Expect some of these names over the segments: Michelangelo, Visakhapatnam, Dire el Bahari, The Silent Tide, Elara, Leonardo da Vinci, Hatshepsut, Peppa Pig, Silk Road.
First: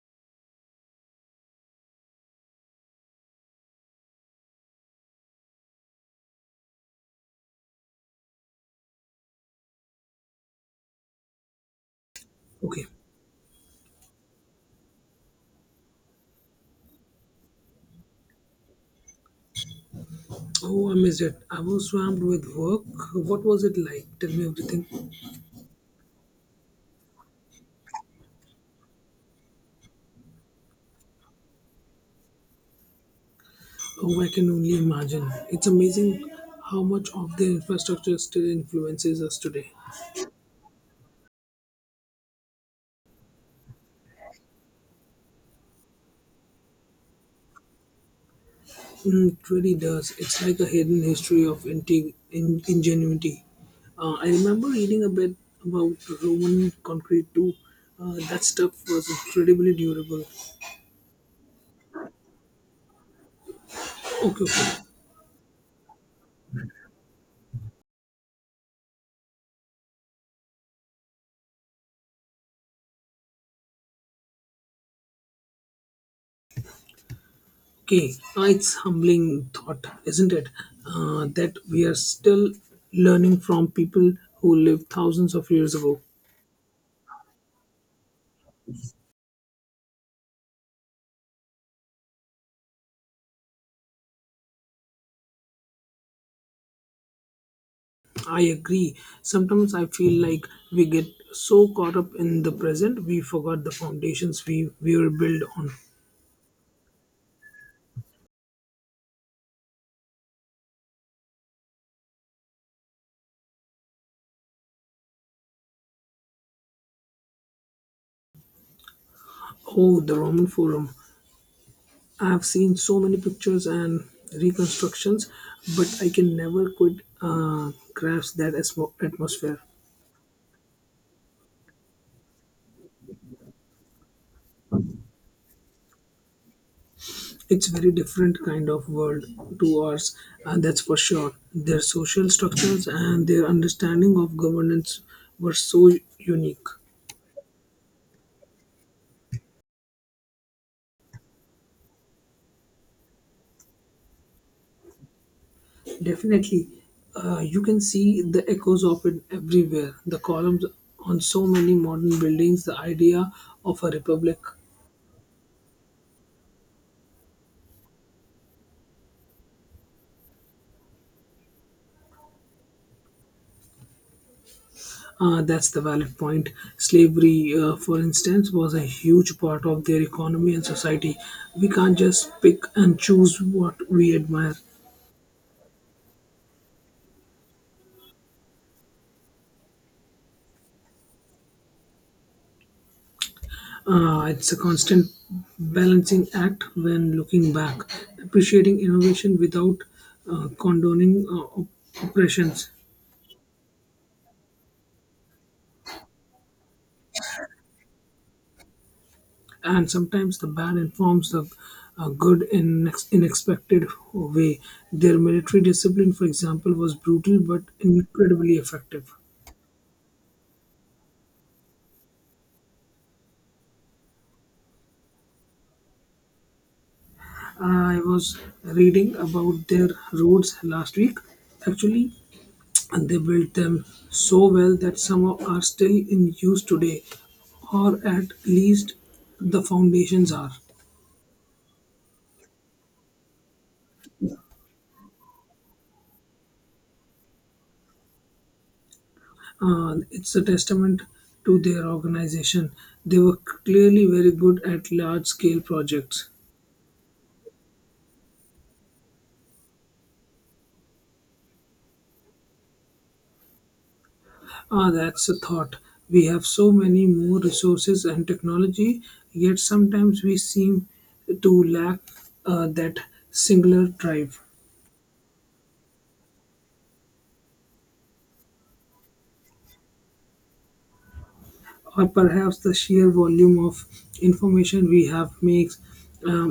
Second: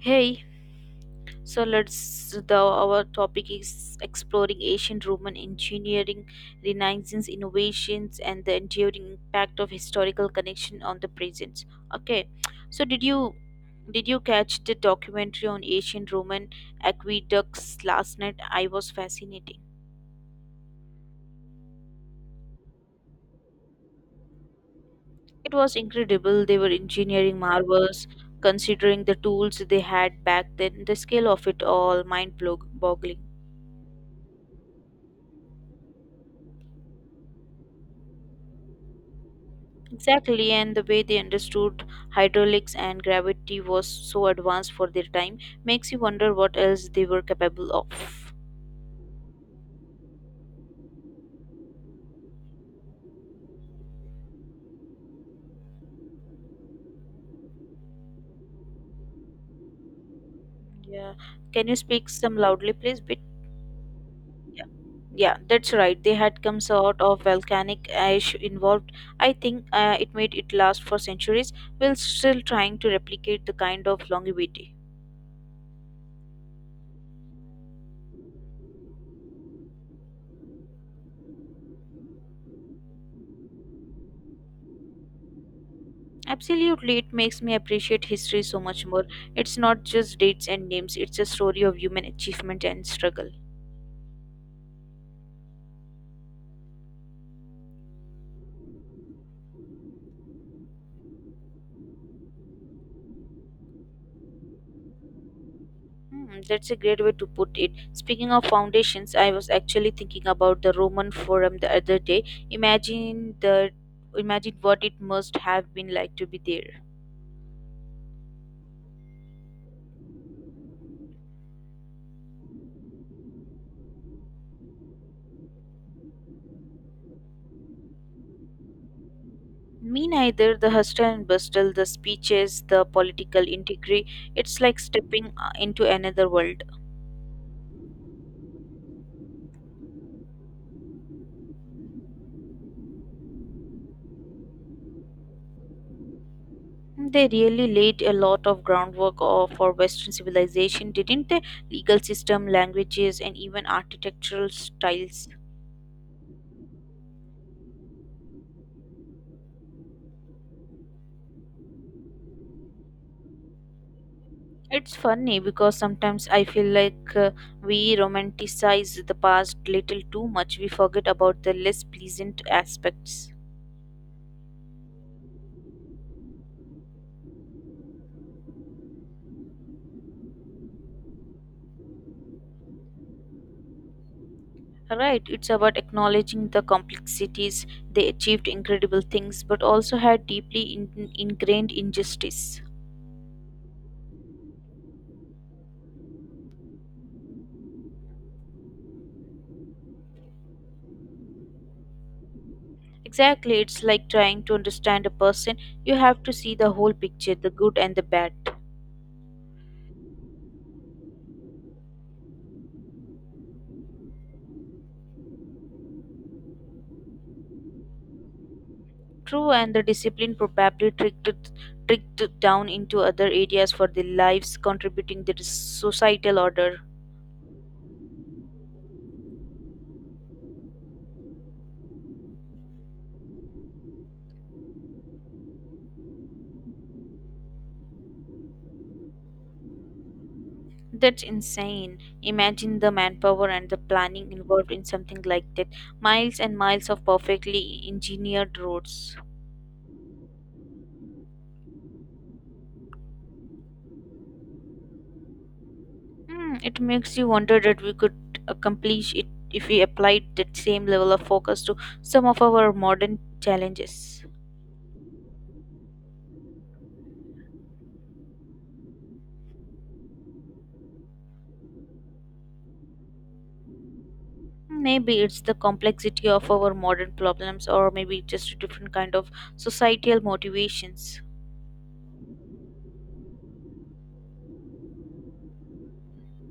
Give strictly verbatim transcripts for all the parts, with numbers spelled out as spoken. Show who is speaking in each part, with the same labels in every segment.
Speaker 1: Hey, so let's the our topic is exploring ancient Roman engineering, Renaissance innovations, and the enduring impact of historical connection on the present. Okay, so
Speaker 2: Okay.
Speaker 1: did you did you catch the documentary on ancient Roman aqueducts last night? I was fascinating.
Speaker 2: Oh, I missed it. I was swamped with work. What was it like? Tell me everything.
Speaker 1: It was incredible. They were engineering marvels, considering the tools they had back then. The scale of it all mind boggling.
Speaker 2: Oh, I can only imagine. It's amazing how much of the infrastructure still influences us today.
Speaker 1: Exactly, and the way they understood hydraulics and gravity was so advanced for their time makes you wonder what else they were capable of.
Speaker 2: Mm, it really does. It's like a hidden history of inti- in- ingenuity. Uh, I remember reading a bit about Roman concrete too. Uh, that stuff was incredibly durable.
Speaker 1: Yeah. Can you speak some loudly, please? Bit.
Speaker 2: Okay,
Speaker 1: Yeah.
Speaker 2: okay.
Speaker 1: Yeah, that's right. They had some sort of volcanic ash involved. I think uh, it made it last for centuries while still trying to replicate the kind of longevity.
Speaker 2: Okay, uh, it's humbling thought, isn't it? Uh, that we are still learning from people who lived thousands of years ago.
Speaker 1: Absolutely, it makes me appreciate history so much more. It's not just dates and names, it's a story of human achievement and struggle.
Speaker 2: I agree. Sometimes I feel like we get so caught up in the present we forgot the foundations we, we were built on.
Speaker 1: Hmm, that's a great way to put it. Speaking of foundations, I was actually thinking about the Roman Forum the other day. Imagine the Imagine what it must have been like to be there.
Speaker 2: Oh, the Roman Forum. I've seen so many pictures and reconstructions, but I can never quite uh, grasp that atmo- atmosphere.
Speaker 1: Me neither. The hustle and bustle, the speeches, the political intrigue. It's like stepping uh, into another world.
Speaker 2: It's very different kind of world to ours, and that's for sure. Their social structures and their understanding of governance were so unique.
Speaker 1: They really laid a lot of groundwork uh, for Western civilization, didn't they? Legal system, languages, and even architectural styles.
Speaker 2: Definitely, uh, you can see the echoes of it everywhere. The columns on so many modern buildings, the idea of a republic.
Speaker 1: It's funny because sometimes I feel like uh, we romanticize the past little too much. We forget about the less pleasant aspects.
Speaker 2: Uh, that's the valid point. Slavery, uh, for instance, was a huge part of their economy and society. We can't just pick and choose what we admire.
Speaker 1: Right, it's about acknowledging the complexities. They achieved incredible things but also had deeply in- ingrained injustice.
Speaker 2: Uh, it's a constant balancing act when looking back, appreciating innovation without uh, condoning uh, op- oppressions.
Speaker 1: Exactly, it's like trying to understand a person. You have to see the whole picture, the good and the bad.
Speaker 2: And sometimes the bad informs the uh, good in ex- in expected way. Their military discipline, for example, was brutal but incredibly effective.
Speaker 1: True, and the discipline probably tricked it, tricked it down into other areas for their lives, contributing to the societal order.
Speaker 2: I was reading about their roads last week. Actually, and they built them so well that some of are still in use today, or at least the foundations are.
Speaker 1: That's insane. Imagine the manpower and the planning involved in something like that. Miles and miles of perfectly engineered roads.
Speaker 2: Uh, it's a testament to their organization. They were clearly very good at large scale projects.
Speaker 1: Hmm, it makes you wonder that we could accomplish it if we applied that same level of focus to some of our modern challenges.
Speaker 2: Ah, that's a thought. We have so many more resources and technology, yet sometimes we seem to lack uh, that singular drive,
Speaker 1: Maybe it's the complexity of our modern problems, or maybe just a different kind of societal motivations.
Speaker 2: or perhaps the sheer volume of information we have makes um,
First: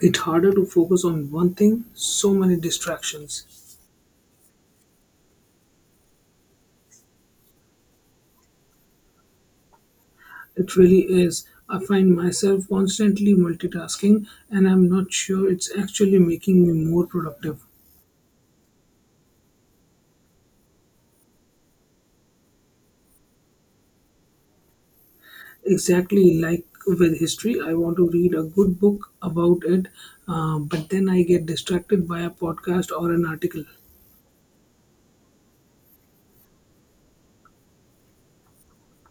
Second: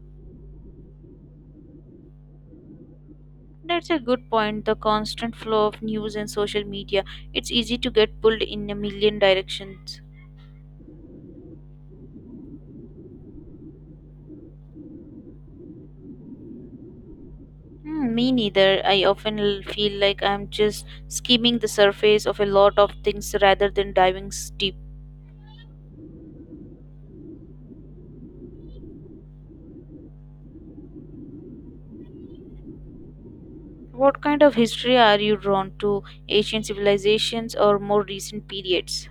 Speaker 2: it's harder to focus on one thing, so many distractions.
Speaker 1: That's a good point. The constant flow of news and social media, it's easy to get pulled in a million directions.
Speaker 2: It really is. I find myself constantly multitasking, and I'm not sure it's actually making me more productive.
Speaker 1: Hmm, me neither. I often l- feel like I'm just skimming the surface of a lot of things rather than diving s- deep.
Speaker 2: Exactly like with history, I want to read a good book about it, uh, but then I get distracted by a podcast or an article.
Speaker 1: What kind of history are you drawn to? Ancient civilizations or more recent periods?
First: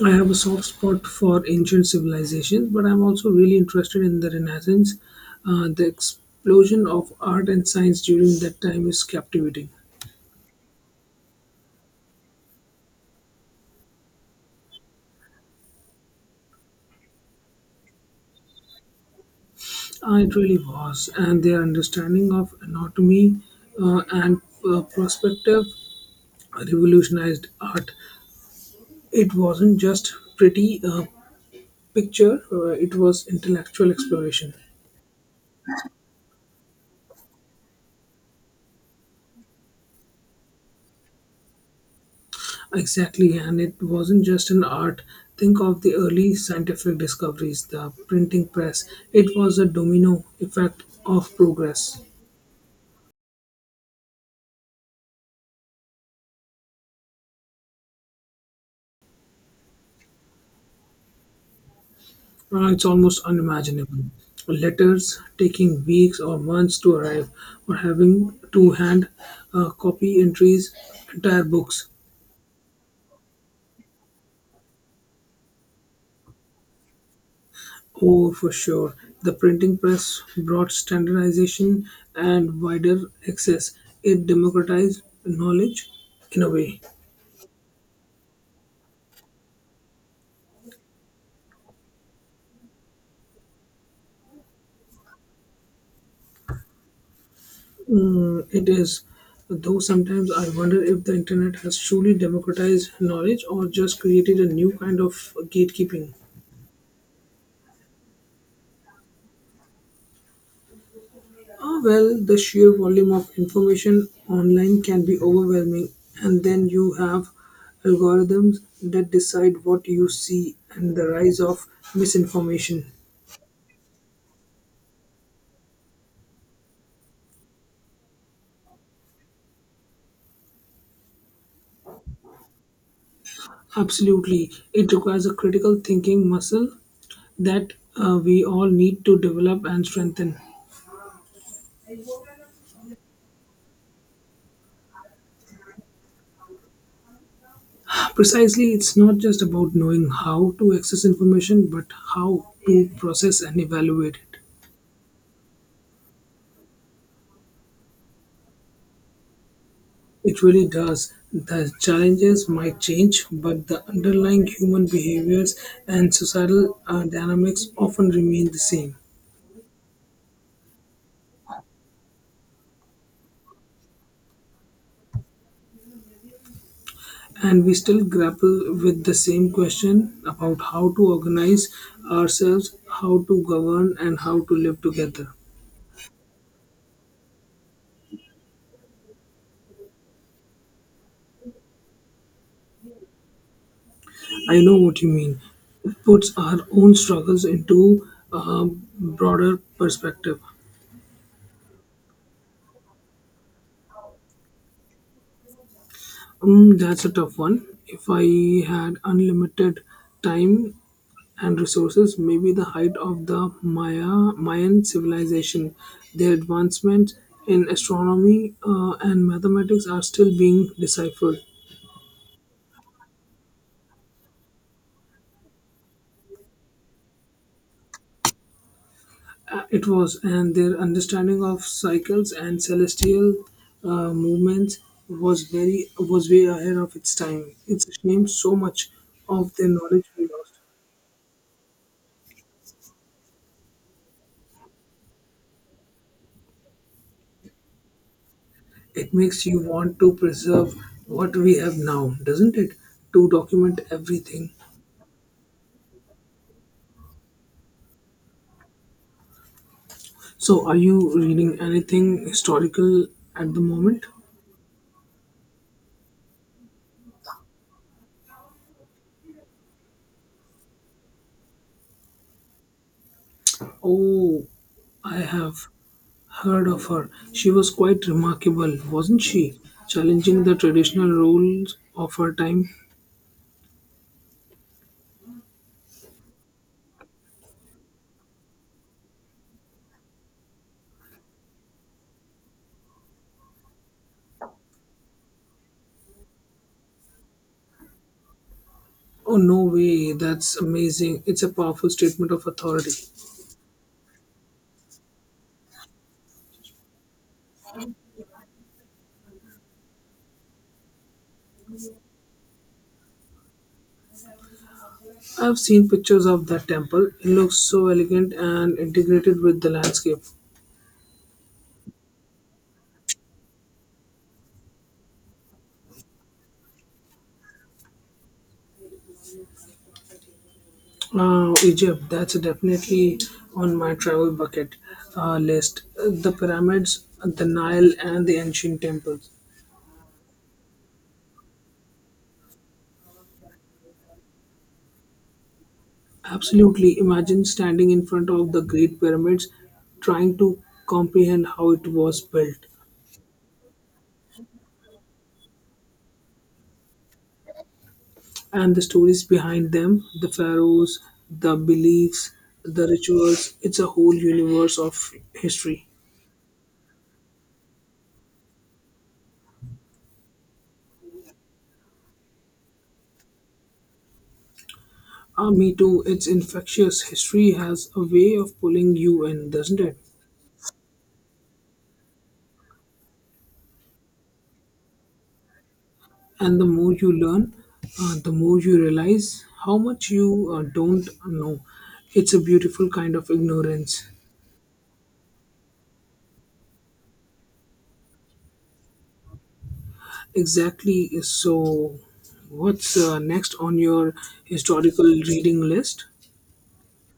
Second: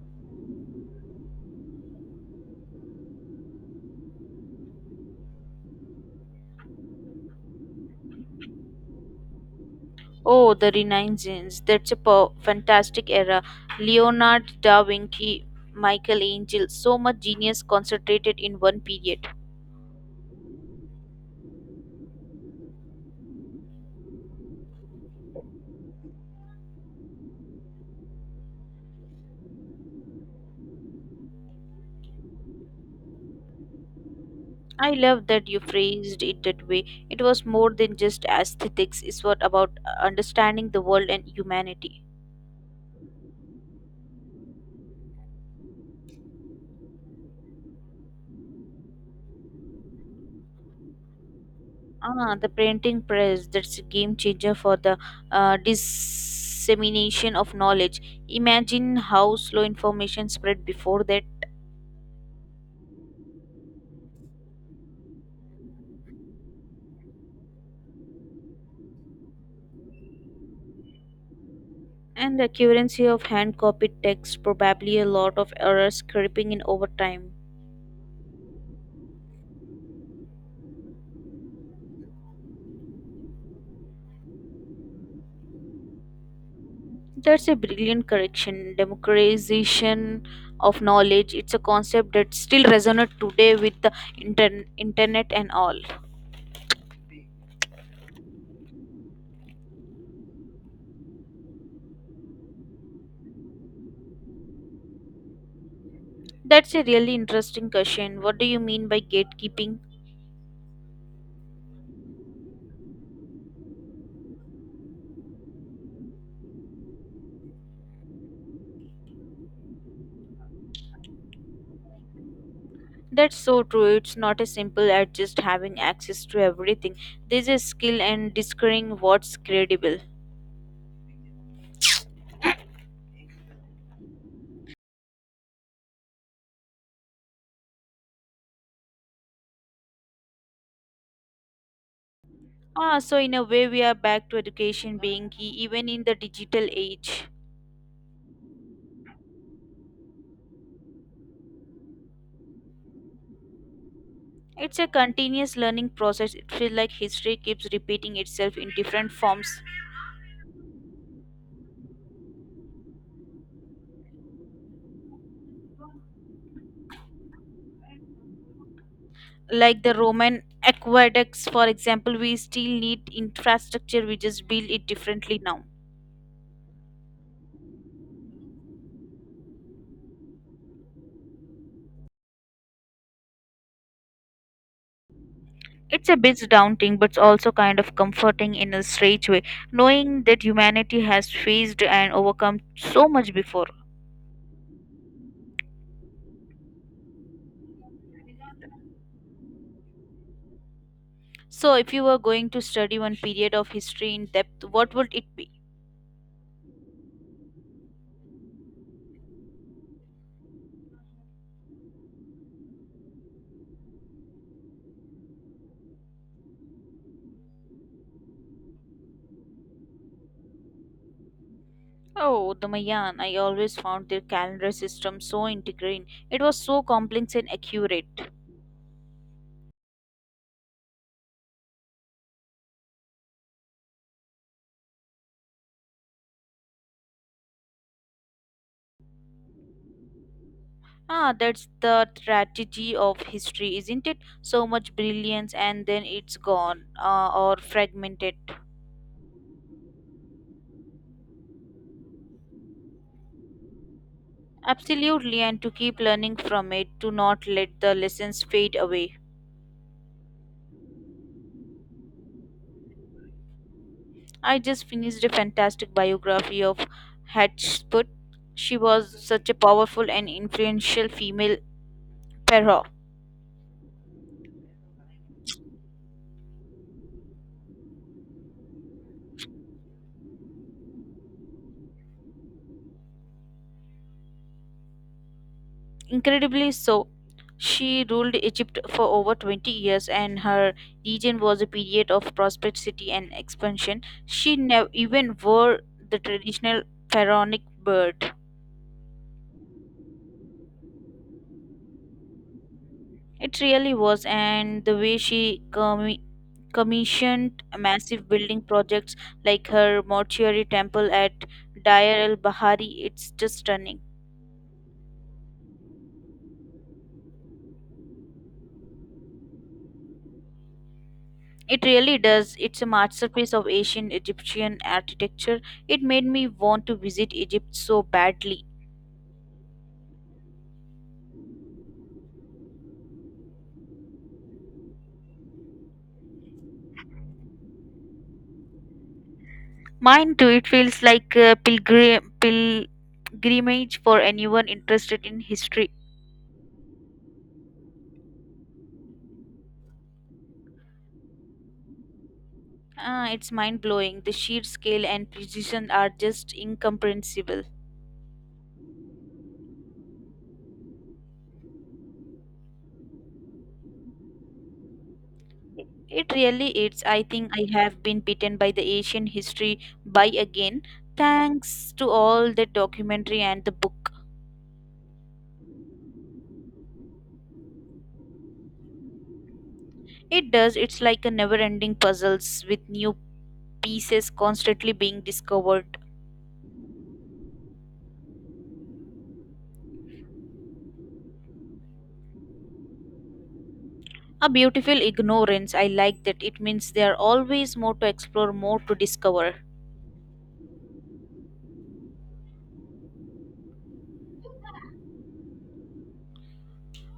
Speaker 2: I have a soft spot for ancient civilizations, but I'm also really interested in the Renaissance. Uh, the explosion of art and science during that time is captivating.
Speaker 1: Oh, the Renaissance. That's a po- fantastic era. Leonardo da Vinci, Michelangelo, so much genius concentrated in one period.
Speaker 2: Uh, It really was, and their understanding of anatomy uh, and uh, perspective revolutionized art. It wasn't just pretty uh, picture; uh, it was intellectual exploration.
Speaker 1: I love that you phrased it that way. It was more than just aesthetics, it's what about uh, understanding the world and humanity.
Speaker 2: Exactly, and it wasn't just an art. Think of the early scientific discoveries, the printing press. It was a domino effect of progress.
Speaker 1: Ah, the printing press, that's a game changer for the uh, dissemination of knowledge. Imagine how slow information spread before that.
Speaker 2: Uh, it's almost unimaginable. Letters taking weeks or months to arrive, or having to hand uh, copy entries, entire books.
Speaker 1: And the accuracy of hand copied text, probably a lot of errors creeping in over time.
Speaker 2: Oh, for sure. The printing press brought standardization and wider access. It democratized knowledge in a way.
Speaker 1: That's a brilliant correction. Democratization of knowledge. It's a concept that still resonates today with the inter- internet and all.
Speaker 2: Mm, it is, though sometimes I wonder if the internet has truly democratized knowledge or just created a new kind of gatekeeping.
Speaker 1: That's a really interesting question. What do you mean by gatekeeping?
Speaker 2: Ah, well, the sheer volume of information online can be overwhelming, and then you have algorithms that decide what you see and the rise of misinformation.
Speaker 1: That's so true. It's not as simple as just having access to everything. There's a skill and discerning what's credible.
Speaker 2: Absolutely, it requires a critical thinking muscle that uh, we all need to develop and strengthen.
Speaker 1: Ah, so in a way, we are back to education being key even in the digital age.
Speaker 2: Precisely, it's not just about knowing how to access information, but how to process and evaluate it.
Speaker 1: It's a continuous learning process. It feels like history keeps repeating itself in different forms.
Speaker 2: It really does. The challenges might change, but the underlying human behaviors and societal uh, dynamics often remain the same.
Speaker 1: Like the Roman aqueducts, for example, we still need infrastructure, we just build it differently now.
Speaker 2: And we still grapple with the same question about how to organize ourselves, how to govern, and how to live together.
Speaker 1: It's a bit daunting, but also kind of comforting in a strange way, knowing that humanity has faced and overcome so much before.
Speaker 2: I know what you mean. It puts our own struggles into a broader perspective.
Speaker 1: So, if you were going to study one period of history in depth, what would it be?
Speaker 2: Um, that's a tough one. If I had unlimited time, and resources, maybe the height of the Maya, Mayan civilization. Their advancements in astronomy uh, and mathematics are still being deciphered.
Speaker 1: Oh, the Mayan. I always found their calendar system so integrating. It was so complex and accurate.
Speaker 2: Uh, It was, and their understanding of cycles and celestial uh, movements was very was way ahead of its time. It's a shame so much of their knowledge we lost.
Speaker 1: Ah, that's the tragedy of history, isn't it? So much brilliance and then it's gone uh, or fragmented.
Speaker 2: It makes you want to preserve what we have now, doesn't it? To document everything.
Speaker 1: Absolutely, and to keep learning from it, to not let the lessons fade away.
Speaker 2: So, are you reading anything historical at the moment?
Speaker 1: I just finished a fantastic biography of Hatshepsut. She was such a powerful and influential female pharaoh.
Speaker 2: Oh, I have heard of her. She was quite remarkable, wasn't she? Challenging the traditional roles of her time.
Speaker 1: Incredibly so. She ruled Egypt for over twenty years, and her region was a period of prosperity and expansion. She never even wore the traditional pharaonic beard.
Speaker 2: Oh, no way, that's amazing. It's a powerful statement of authority.
Speaker 1: It really was, and the way she commi- commissioned massive building projects like her mortuary temple at Dire el Bahari, it's just stunning.
Speaker 2: I've seen pictures of that temple. It looks so elegant and integrated with the landscape.
Speaker 1: It really does. It's a masterpiece of ancient Egyptian architecture. It made me want to visit Egypt so badly.
Speaker 2: Uh, Egypt, that's definitely on my travel bucket uh, list. The pyramids, the Nile, and the ancient temples.
Speaker 1: Mine too. It feels like a pilgrim, pilgrimage for anyone interested in history.
Speaker 2: Absolutely. Imagine standing in front of the Great Pyramids, trying to comprehend how it was built,
Speaker 1: Ah, it's mind blowing. The sheer scale and precision are just incomprehensible.
Speaker 2: and the stories behind them, the pharaohs, the beliefs, the rituals. It's a whole universe of history.
Speaker 1: It really is. I think I have been bitten by the Asian history by again, thanks to all the documentary and the book.
Speaker 2: Ah, me too. It's infectious. History has a way of pulling you in, doesn't it?
Speaker 1: It does. It's like a never ending puzzles with new pieces constantly being discovered.
Speaker 2: And the more you learn, uh, the more you realize how much you uh, don't know. It's a beautiful kind of ignorance.
Speaker 1: A beautiful ignorance. I like that. It means there are always more to explore, more to discover.
Speaker 2: Exactly. So what's uh, next on your historical reading list?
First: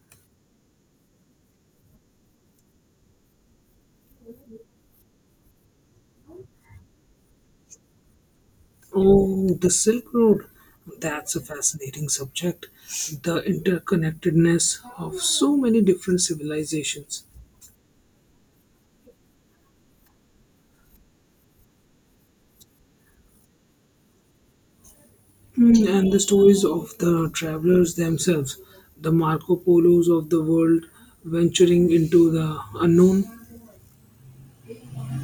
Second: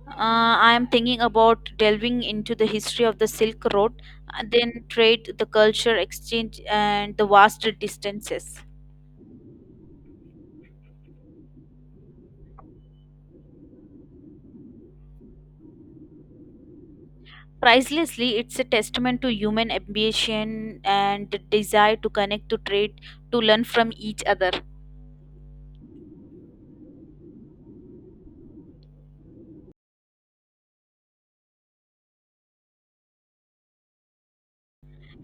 Speaker 1: Uh, I am thinking about delving into the history of the Silk Road, and then trade, the culture exchange, and the vast distances.
Speaker 2: Oh, the Silk Road, that's a fascinating subject. The interconnectedness of so many different civilizations.
Speaker 1: Pricelessly, it's a testament to human ambition and the desire to connect, to trade, to learn from each other.
Speaker 2: Mm, and the stories of the travelers themselves, the Marco Polos of the world venturing into the unknown,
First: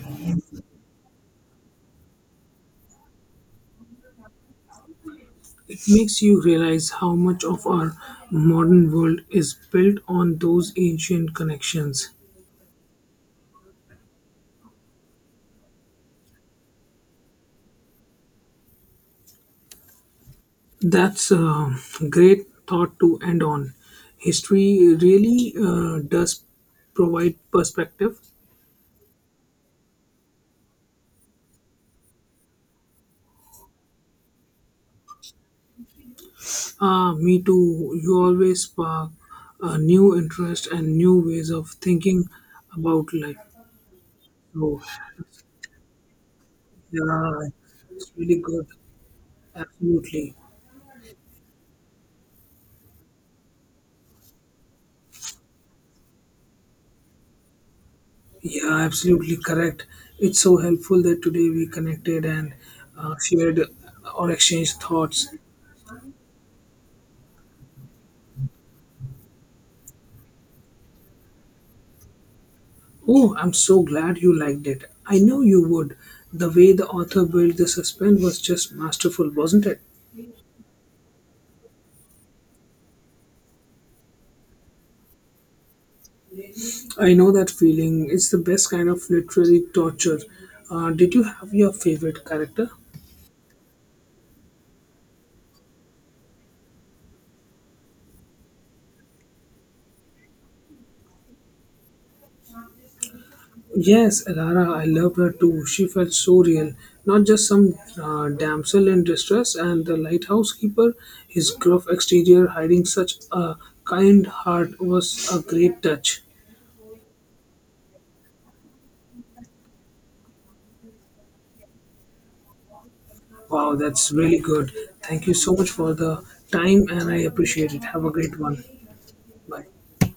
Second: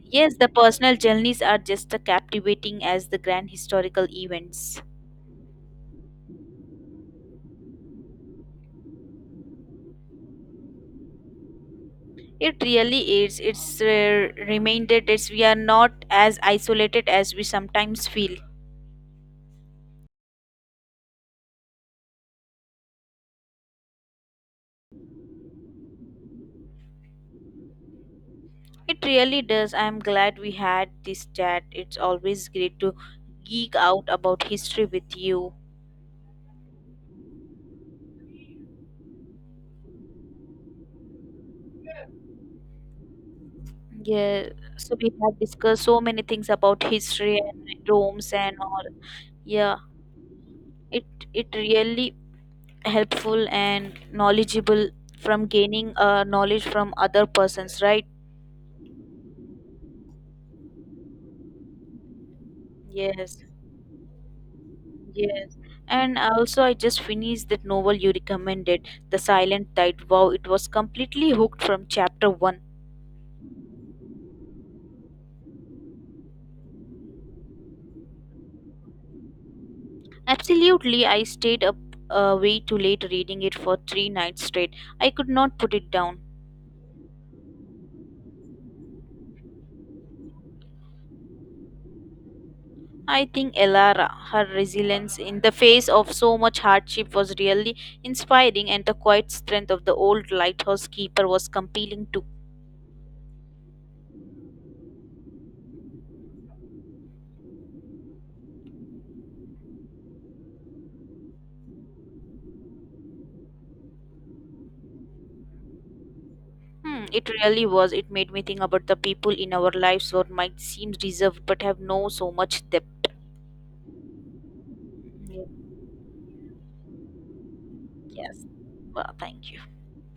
Speaker 1: Yes, the personal journeys are just as captivating as the grand historical events.
Speaker 2: it makes you realize how much of our modern world is built on those ancient connections.
Speaker 1: It really is. It's a reminder that we are not as isolated as we sometimes feel.
Speaker 2: That's a great thought to end on. History really uh, does provide perspective.
Speaker 1: It really does. I'm glad we had this chat. It's always great to geek out about history with you.
Speaker 2: Ah, me too. You always spark a new interest and new ways of thinking about life.
Speaker 1: Yeah,
Speaker 2: Oh,
Speaker 1: so we have discussed so many things about history
Speaker 2: yeah,
Speaker 1: and
Speaker 2: it's
Speaker 1: Rome's
Speaker 2: really
Speaker 1: and
Speaker 2: good.
Speaker 1: all. Yeah,
Speaker 2: Absolutely.
Speaker 1: it it really helpful and knowledgeable from gaining uh, knowledge from other persons, right?
Speaker 2: Yeah, absolutely correct. It's so helpful that today we connected and uh,
Speaker 1: Yes.
Speaker 2: shared or exchanged thoughts.
Speaker 1: Yes, and also I just finished that novel you recommended, The Silent Tide. Wow, it was completely hooked from chapter one.
Speaker 2: Oh, I'm so glad you liked it. I know you would. The way the author built the suspense was just masterful, wasn't it?
Speaker 1: Absolutely, I stayed up uh, way too late reading it for three nights straight. I could not put it down.
Speaker 2: I know that feeling. It's the best kind of literary torture. Uh, did you have your favorite character?
Speaker 1: I think Elara, her resilience in the face of so much hardship was really inspiring, and the quiet strength of the old lighthouse keeper was compelling too.
Speaker 2: Yes, Rara, I loved her too. She felt so real. Not just some uh, damsel in distress, and the lighthouse keeper, his gruff exterior hiding such a kind heart, was a great touch.
Speaker 1: Hmm, it really was. It made me think about the people in our lives who might seem reserved but have no so much depth.
Speaker 2: Wow, that's really good. Thank you so much for the time, and I appreciate it. Have a great
Speaker 1: Yes.
Speaker 2: one.
Speaker 1: Well, thank
Speaker 2: Bye.
Speaker 1: you.